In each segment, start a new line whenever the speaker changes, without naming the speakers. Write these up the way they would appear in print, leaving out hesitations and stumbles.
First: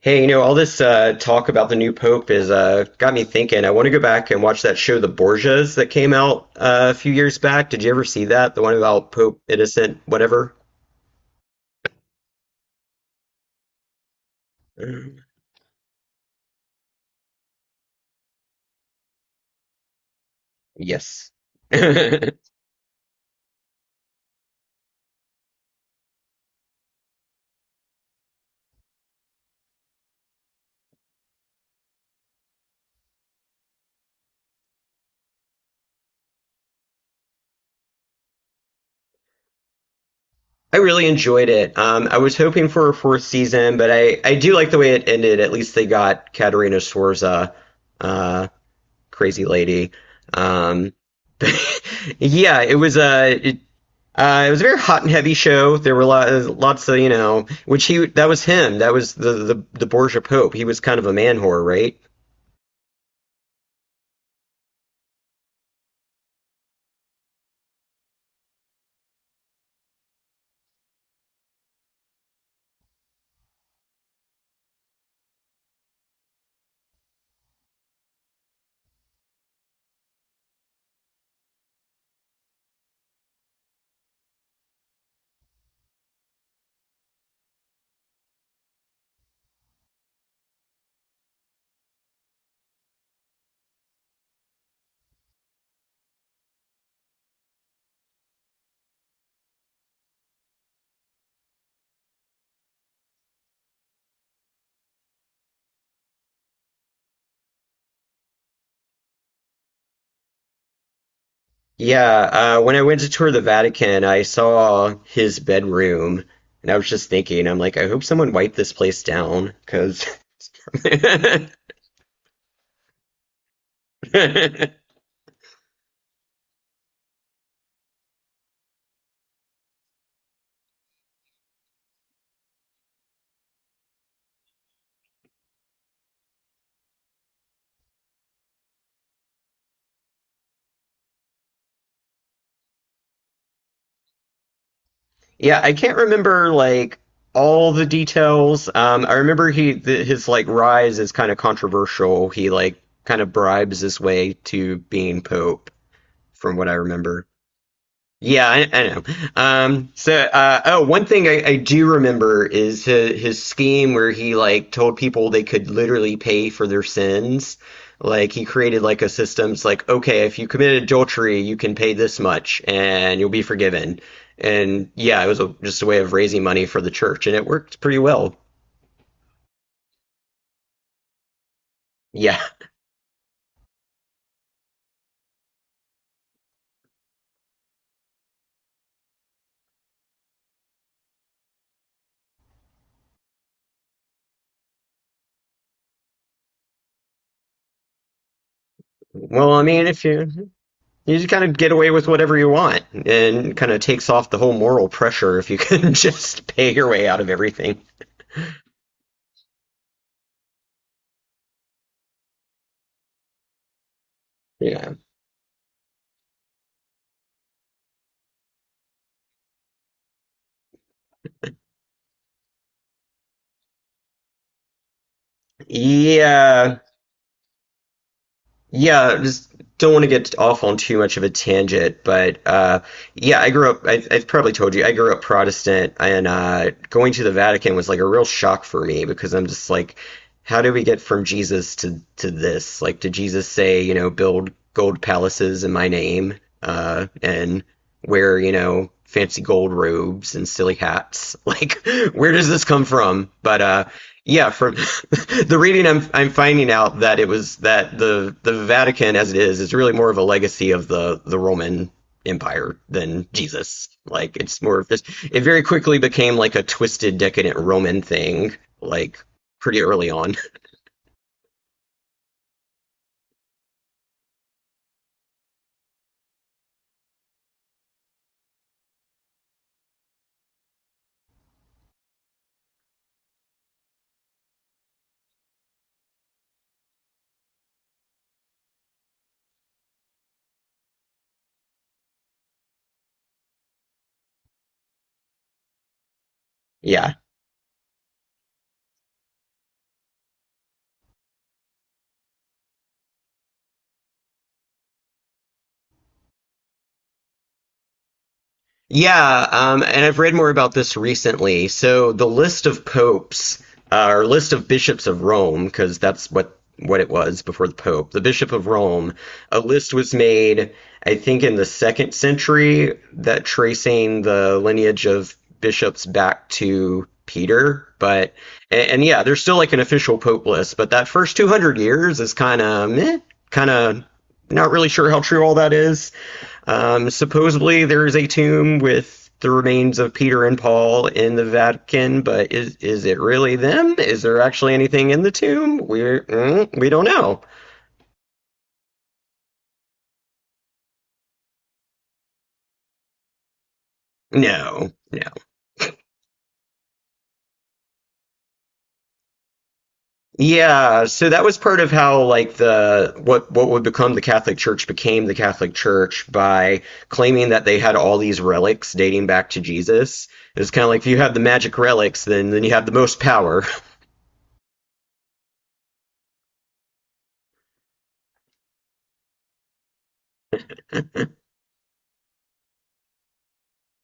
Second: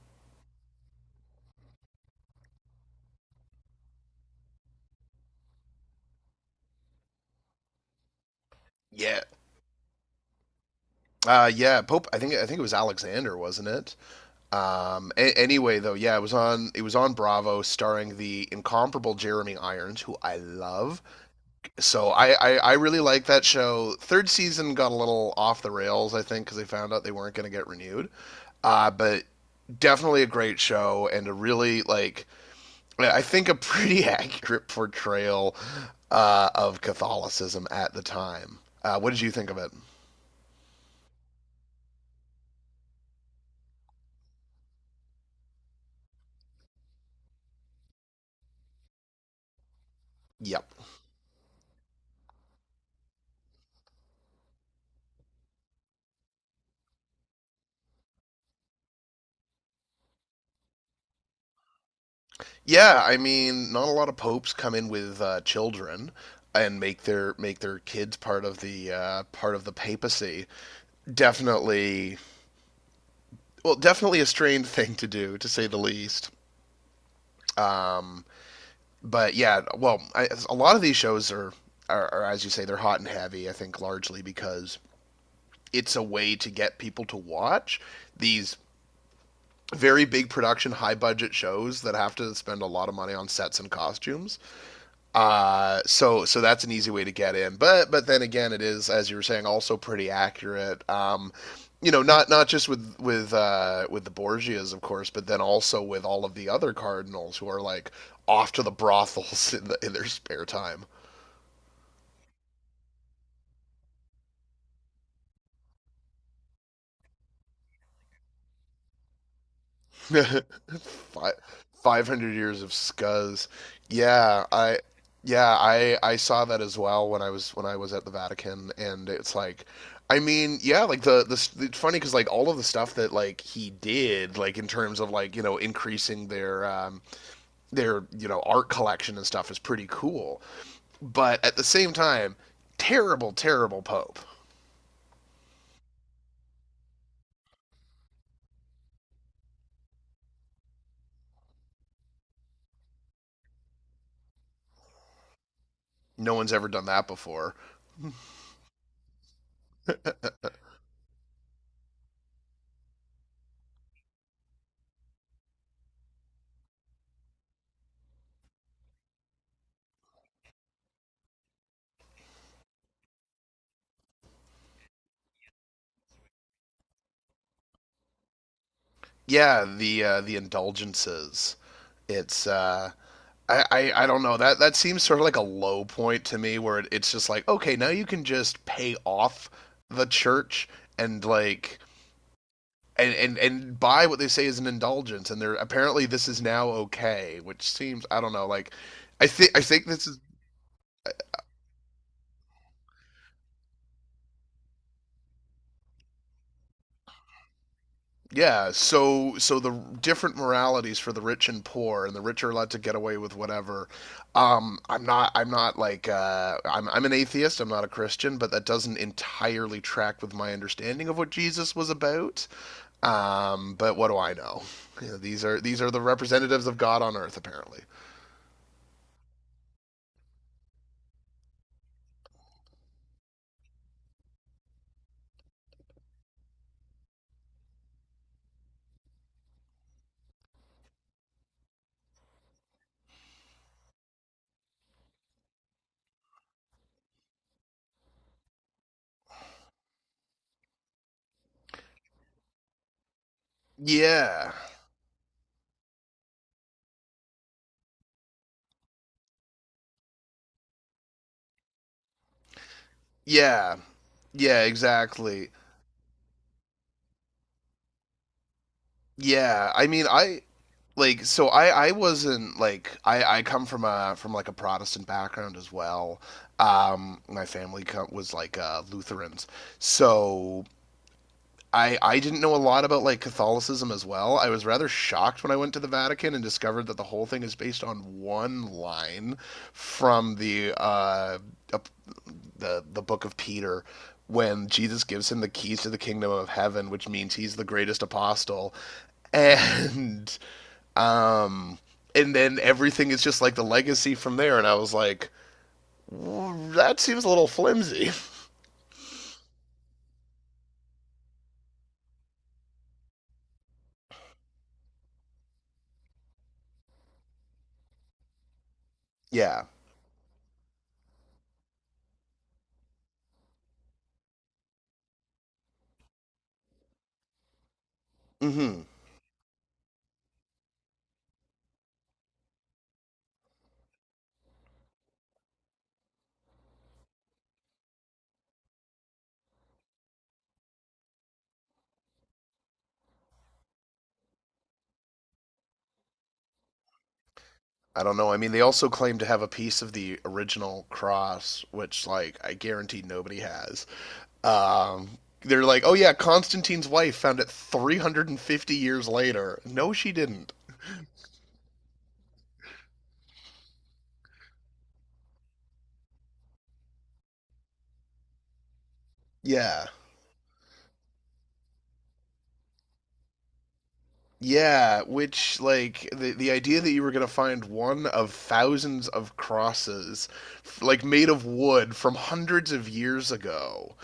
Hey, you know, all this talk about the new pope is got me thinking. I want to go back and watch that show, The Borgias, that came out a few years back. Did you ever see that? The one about
Yeah.
Pope Innocent, whatever?
Yeah, Pope. I think it was Alexander, wasn't it? Anyway, yeah, it was on Bravo, starring the incomparable Jeremy Irons, who I love.
Yes.
So I
I
I, I really like that show. Third season got a little off the rails, I think, because they found out they weren't going to get renewed. But definitely a great show and a really like I think a pretty accurate portrayal of Catholicism at the time. What did you think of it?
really enjoyed it. I was hoping for a fourth season, but I do like the way it ended. At least they got Caterina Sforza, uh, crazy lady.
Yep.
Um, yeah, it was it was a very hot and heavy show. There were lots of, you know, which he that was him. That was the Borgia Pope. He was kind of a man whore, right?
Yeah, I mean, not a lot of popes come in with children and make their kids part of the papacy. Definitely, well, definitely a strange thing to do, to say the least. Um, but yeah, well, a lot of these shows are, as you say, they're hot and heavy. I think largely because it's a way to get people to watch these very big production, high budget shows that have to spend a lot of money on sets and costumes. So that's an easy way to get in. But then again, it is, as you were saying, also pretty accurate. Not just with the Borgias, of course, but then also with all of the other cardinals who are like off to the brothels in their spare time.
Yeah. When I went to tour the Vatican, I saw his bedroom, and I was just thinking, I'm like, I hope someone wiped this place down, because yeah,
500 years of scuzz. Yeah, I yeah, I saw that as well when I was at the Vatican, and it's like, I mean, yeah, like it's funny because like all of the stuff that like he did, like in terms of like you know increasing their art collection and stuff is pretty cool, but at the same time, terrible, terrible pope.
I can't remember like all the details. I remember he th his like rise is kind of controversial. He like kind of bribes his way to being pope.
No one's
From
ever
what I
done that
remember.
before.
Yeah, I know. One thing I do remember is his scheme where he like told people they could literally pay for their sins. Like he created like a system. It's like, okay, if you committed adultery, you can pay this much and you'll be forgiven. And yeah, it was just a way of raising money for the church, and it worked pretty well.
Yeah, the indulgences.
Yeah.
It's I don't know, that that seems sort of like a low point to me where it's just like okay, now you can just pay off the church and like and buy what they say is an indulgence and they're apparently this is now okay, which seems I don't know, like I
Well,
think I
I mean,
think
if
this is
you. You just kind of get away with whatever you want and kind of takes off the whole moral pressure if you can just pay your way out of everything.
Yeah, so so the different moralities for the rich and poor, and the rich are allowed to get away with whatever.
Yeah.
I'm not like I'm an atheist. I'm not a Christian, but that doesn't entirely track with my understanding of what Jesus was about. But what do I know? You know, these are the representatives of
Yeah.
God on earth, apparently.
Yeah, just don't want to get off on too much of a tangent, but yeah, I grew up. I've probably told you I grew up Protestant, and going to the Vatican was like a real shock for me because I'm just like, how do we get from Jesus to this? Like, did Jesus say, you know, build gold palaces in my name, and wear, you know, fancy gold robes and silly hats? Like, where does this come from? But yeah,
Yeah,
from the reading, I'm finding out that it was that the Vatican as it is really more of a legacy of the Roman Empire than
yeah,
Jesus. Like it's
yeah,
more of this. It
exactly.
very quickly became like a twisted, decadent Roman thing. Like
Yeah,
pretty
I mean,
early on.
I like so I wasn't like I come from a from like a Protestant background as well. My family was like Lutherans, so I didn't know a lot about like Catholicism as well. I was rather shocked when I went to the Vatican and discovered that the whole thing is based on one line from the book of Peter when Jesus gives him the keys to the kingdom of heaven, which
Yeah.
means he's the greatest apostle. And um, and then everything is just like the legacy from there. And I was like, "Mm, that seems a little flimsy."
Yeah, and I've read more about this recently. So the list of popes, or list of bishops of Rome, because that's what it was before the pope, the bishop of Rome, a
Yeah.
list was made, I think, in the second century, that tracing the lineage of bishops back to Peter. But
Hmm.
and yeah, there's still like an official pope list, but that first 200 years is kind of meh, kind of not really sure how true all that is. Supposedly, there is a tomb with the remains of Peter and Paul in the Vatican, but is it really them? Is there actually anything in the tomb? We don't know.
I don't know. I mean, they also claim to have a piece of the original cross, which, like, I guarantee nobody has.
No,
Um,
no.
they're like, oh yeah, Constantine's wife found it 350 years later. No, she didn't.
Yeah, so that was part of how like the what would become the Catholic Church became the Catholic Church by claiming that they had all these relics dating back to
Yeah.
Jesus. It's kind of like if you have the magic relics, then you have the most power.
Yeah, which like the idea that you were gonna find one of thousands of crosses, like made of wood from hundreds of years ago,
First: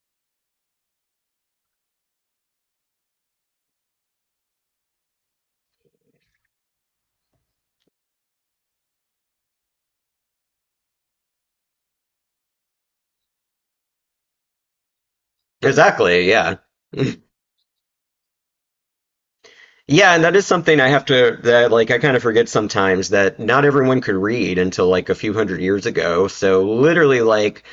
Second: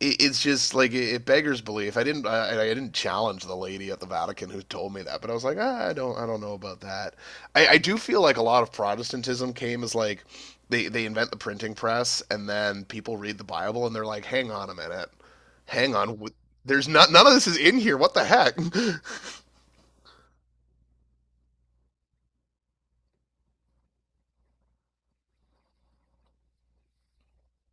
it's just like it beggars belief. I didn't challenge the lady at the Vatican who told me that, but I was like, ah, I don't know about that. I do feel like a lot of Protestantism came as like they invent the printing press and then people read the Bible and they're like, hang on a minute, hang on,
Exactly,
wh-
yeah.
there's not none of this is in here. What the heck?
Yeah, and that is something I have to that like I kind of forget sometimes that not everyone could read until like a few hundred years ago. So literally like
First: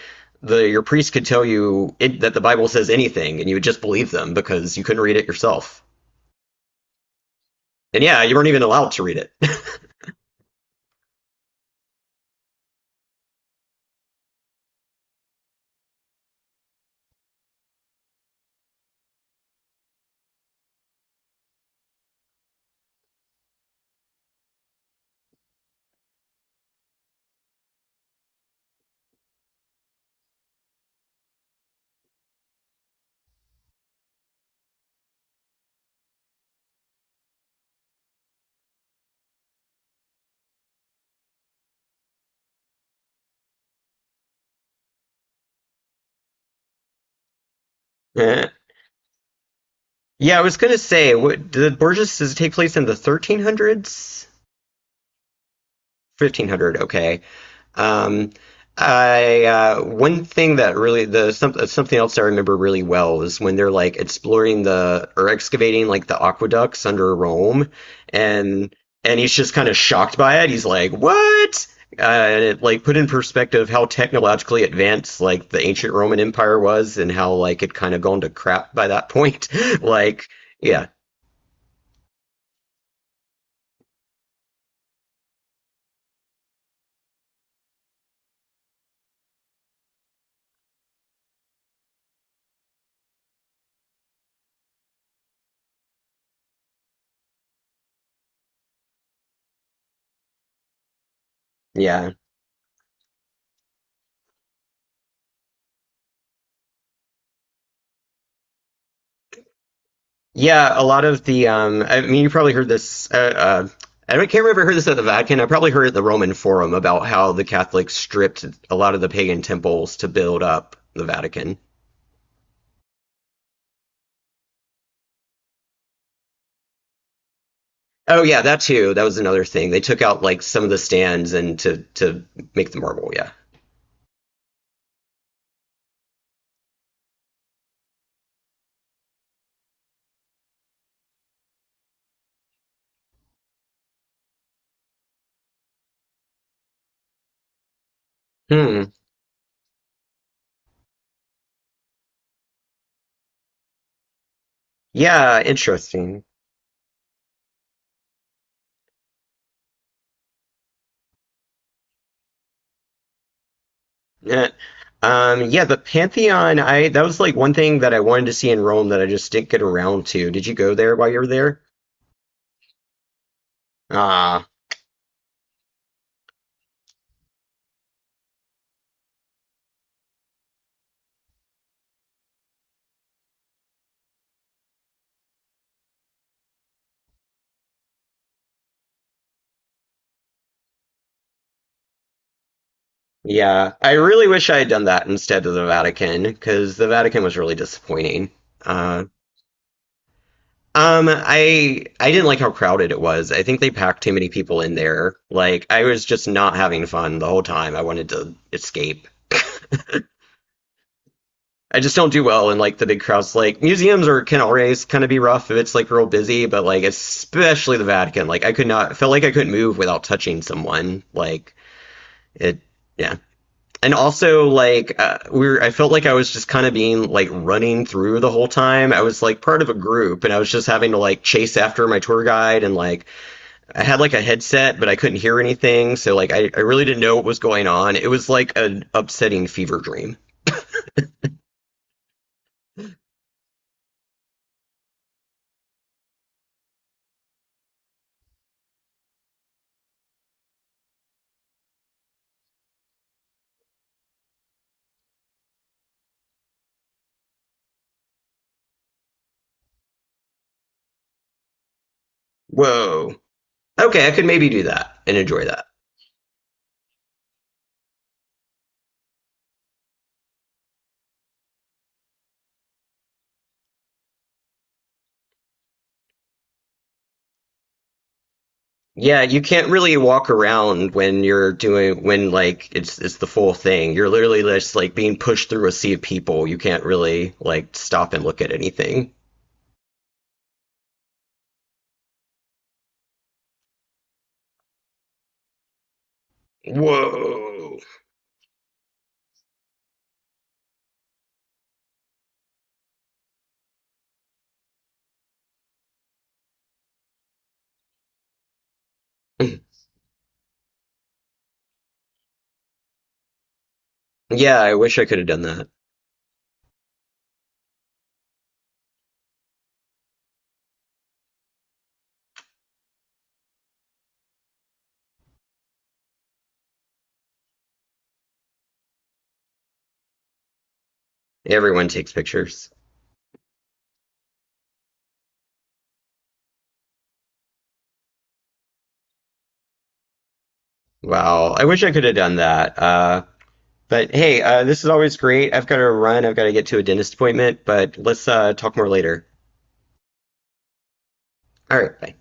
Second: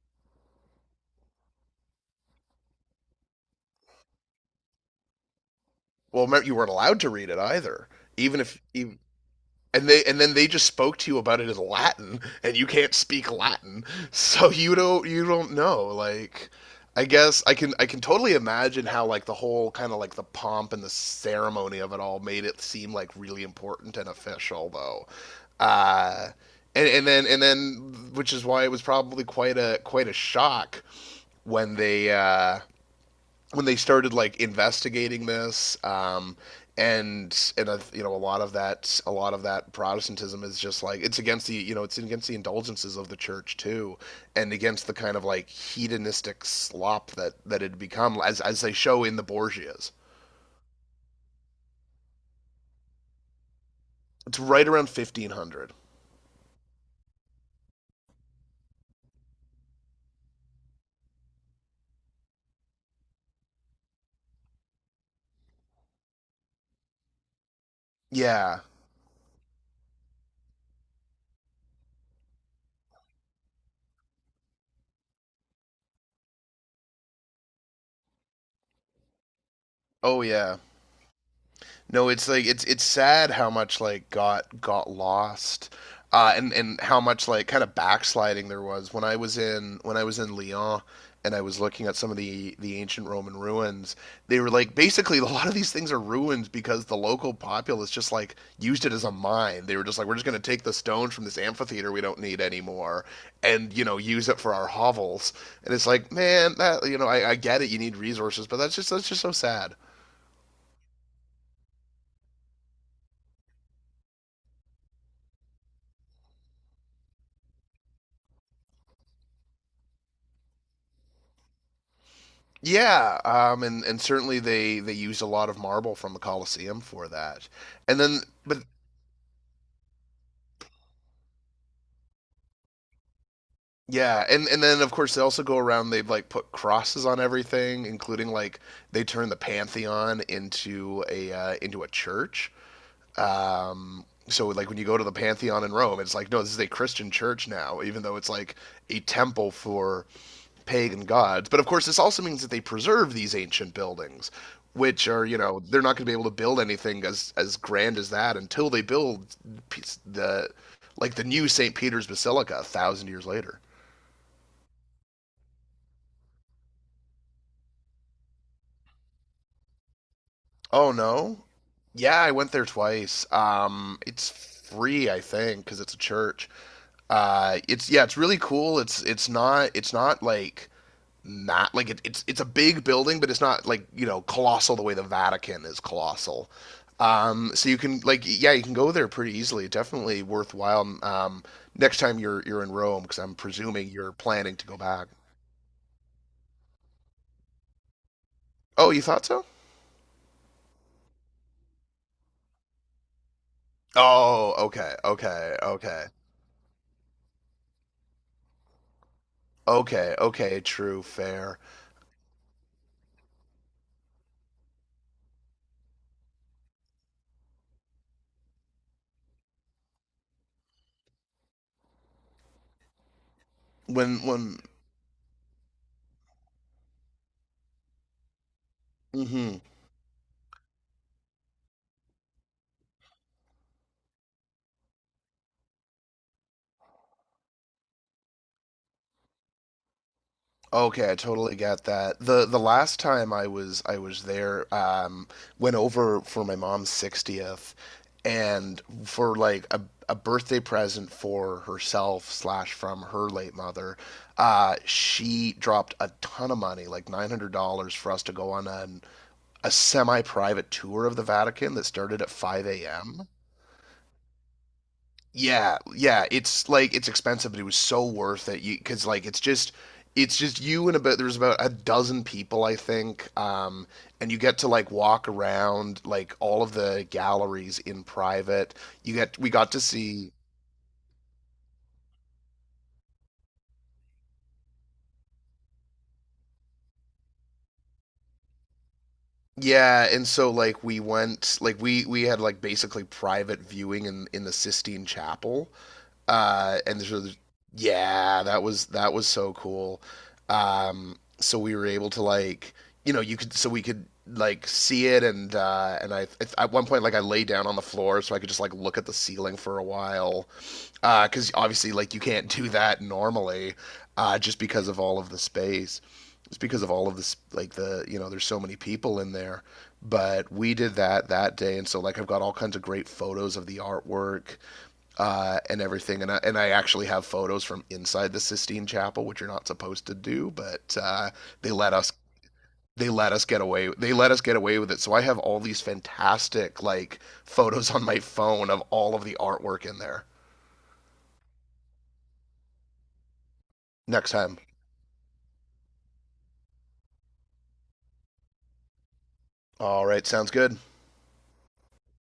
the your priest could tell you that the Bible says anything and you would just believe them because you couldn't read it yourself.
Well, you weren't allowed to read it either,
And yeah, you
even
weren't
if
even allowed
even,
to read it.
and they and then they just spoke to you about it as Latin, and you can't speak Latin, so you don't know. Like, I guess I can totally imagine how like the whole kind of like the pomp and the ceremony of it all made it seem like really important and official though. Uh, and then which is why it was probably quite a shock when they uh, when they started like investigating this and you know a lot of that a lot of that Protestantism is just like it's against the you know it's against the indulgences of the church too, and against the kind of like hedonistic slop that that had become as they show in the Borgias.
Yeah, I was gonna say, what, did Borges does it take place in the 1300s?
It's right around 1500.
1500, okay. um I one thing that really something else I remember really well is when they're like exploring the or excavating like the aqueducts under Rome
Yeah.
and and he's just kind of shocked by it. He's like, "What?" And it like put in perspective how technologically advanced like the ancient Roman Empire was and how like it kind of gone to crap by that point.
Oh
Like,
yeah.
yeah.
No, it's like it's sad how much like got lost, and how much like kind of backsliding there was when I was in Lyon and I was looking at some of the ancient Roman ruins. They were like basically a lot of these things are ruins because the local populace just like used it as a mine. They were just like we're just going to take the stones from this amphitheater we
Yeah.
don't need anymore and you know use it for our hovels. And it's like man, that you know I get it. You need resources, but that's just so sad.
Yeah, a lot of the. I mean, you probably heard this. I don't, can't remember if I heard this at the Vatican. I probably heard it at the Roman Forum about how the Catholics stripped a lot of the pagan temples to build up the Vatican.
Yeah, and certainly they used a lot of marble from the Colosseum for that, and then
Oh yeah, that
but
too. That was another thing. They took out like some of the stands and to make the marble. Yeah.
yeah, and then of course they also go around. They've like put crosses on everything, including like they turn the Pantheon into a church. So like when you go to the Pantheon in Rome, it's like no, this is a Christian church now, even though it's like
Hmm.
a temple for pagan gods. But of course, this also means that they preserve these ancient buildings, which are you
Yeah.
know they're not going to be
Interesting.
able to build anything as grand as that until they build the like the new St. Peter's Basilica a thousand years later.
Eh. Yeah. The Pantheon. I that was like one thing that I wanted to see in Rome that I just didn't get around to. Did you go
Oh
there while you were
no,
there?
yeah, I went there twice. It's
Ah.
free, I think, because it's a church. Uh, it's yeah, it's really cool. It's not like not like it's a big building, but it's not like you know colossal the way the Vatican is colossal. So you can like yeah, you can go there pretty easily. Definitely worthwhile. Next time you're in Rome, because I'm
Yeah,
presuming
I
you're
really wish
planning
I
to
had
go
done that
back.
instead of the Vatican because the Vatican was really disappointing.
Oh, you
Uh,
thought so?
I didn't like how crowded it was. I think they packed too many
Oh,
people in
okay,
there.
okay,
Like I was
okay,
just not having fun the whole time. I wanted to escape.
okay, okay. True, fair.
I just don't do well in like the big crowds. Like museums or can always kind of be rough if it's like real busy, but like especially the Vatican. Like I could not felt like I couldn't move without touching someone. Like it, yeah. And
When
also
when.
like I felt like I was just kind of being like running through the whole time. I was like
Mhm.
part of a group, and I was just having to like chase after my tour guide, and like I had like a headset, but I couldn't hear anything, so like I really didn't know what was going on. It was like an upsetting fever dream.
Okay, I totally get that. The last time I was there, went over for my mom's 60th and for like a birthday present for herself slash from her late mother, she dropped a ton of money, like $900 for us to go on a semi-private tour of the Vatican that started at 5
Whoa.
a.m.
Okay, I could maybe do that and enjoy that.
Yeah, yeah, it's like it's expensive, but it was so worth it. You because like it's just you and about there's about a dozen people I think, and you get to like walk around like all of the galleries in private. You
Yeah,
get
you
we
can't
got to
really walk
see
around when you're doing when like it's the full thing. You're literally just like being pushed through a sea of people. You can't really like stop and look at anything.
yeah, and so like we went like we had like basically private viewing in the Sistine Chapel. And so,
Whoa.
yeah, that was so cool. So we were able to like, you know, you could so we could like see it and I at one point like I lay down on the floor so I could just like look at the ceiling for a while because cuz obviously like you can't do that normally
Yeah,
just
I
because
wish
of
I could
all
have
of the
done that.
space it's because of all of this like the you know there's so many people in there but we did that that day and so like I've got all kinds of great photos of the artwork and everything. And I actually have photos from inside the Sistine Chapel, which you're not supposed to do, but they
Everyone
let us
takes pictures.
they let us get away with it. So I have all these fantastic like photos on my phone of all of the artwork in there.
Wow, I wish I could have done that. But
Next
hey,
time.
this is always great. I've got to run. I've got to get to a dentist appointment, but let's talk more later.
All right, sounds good.
All right, bye.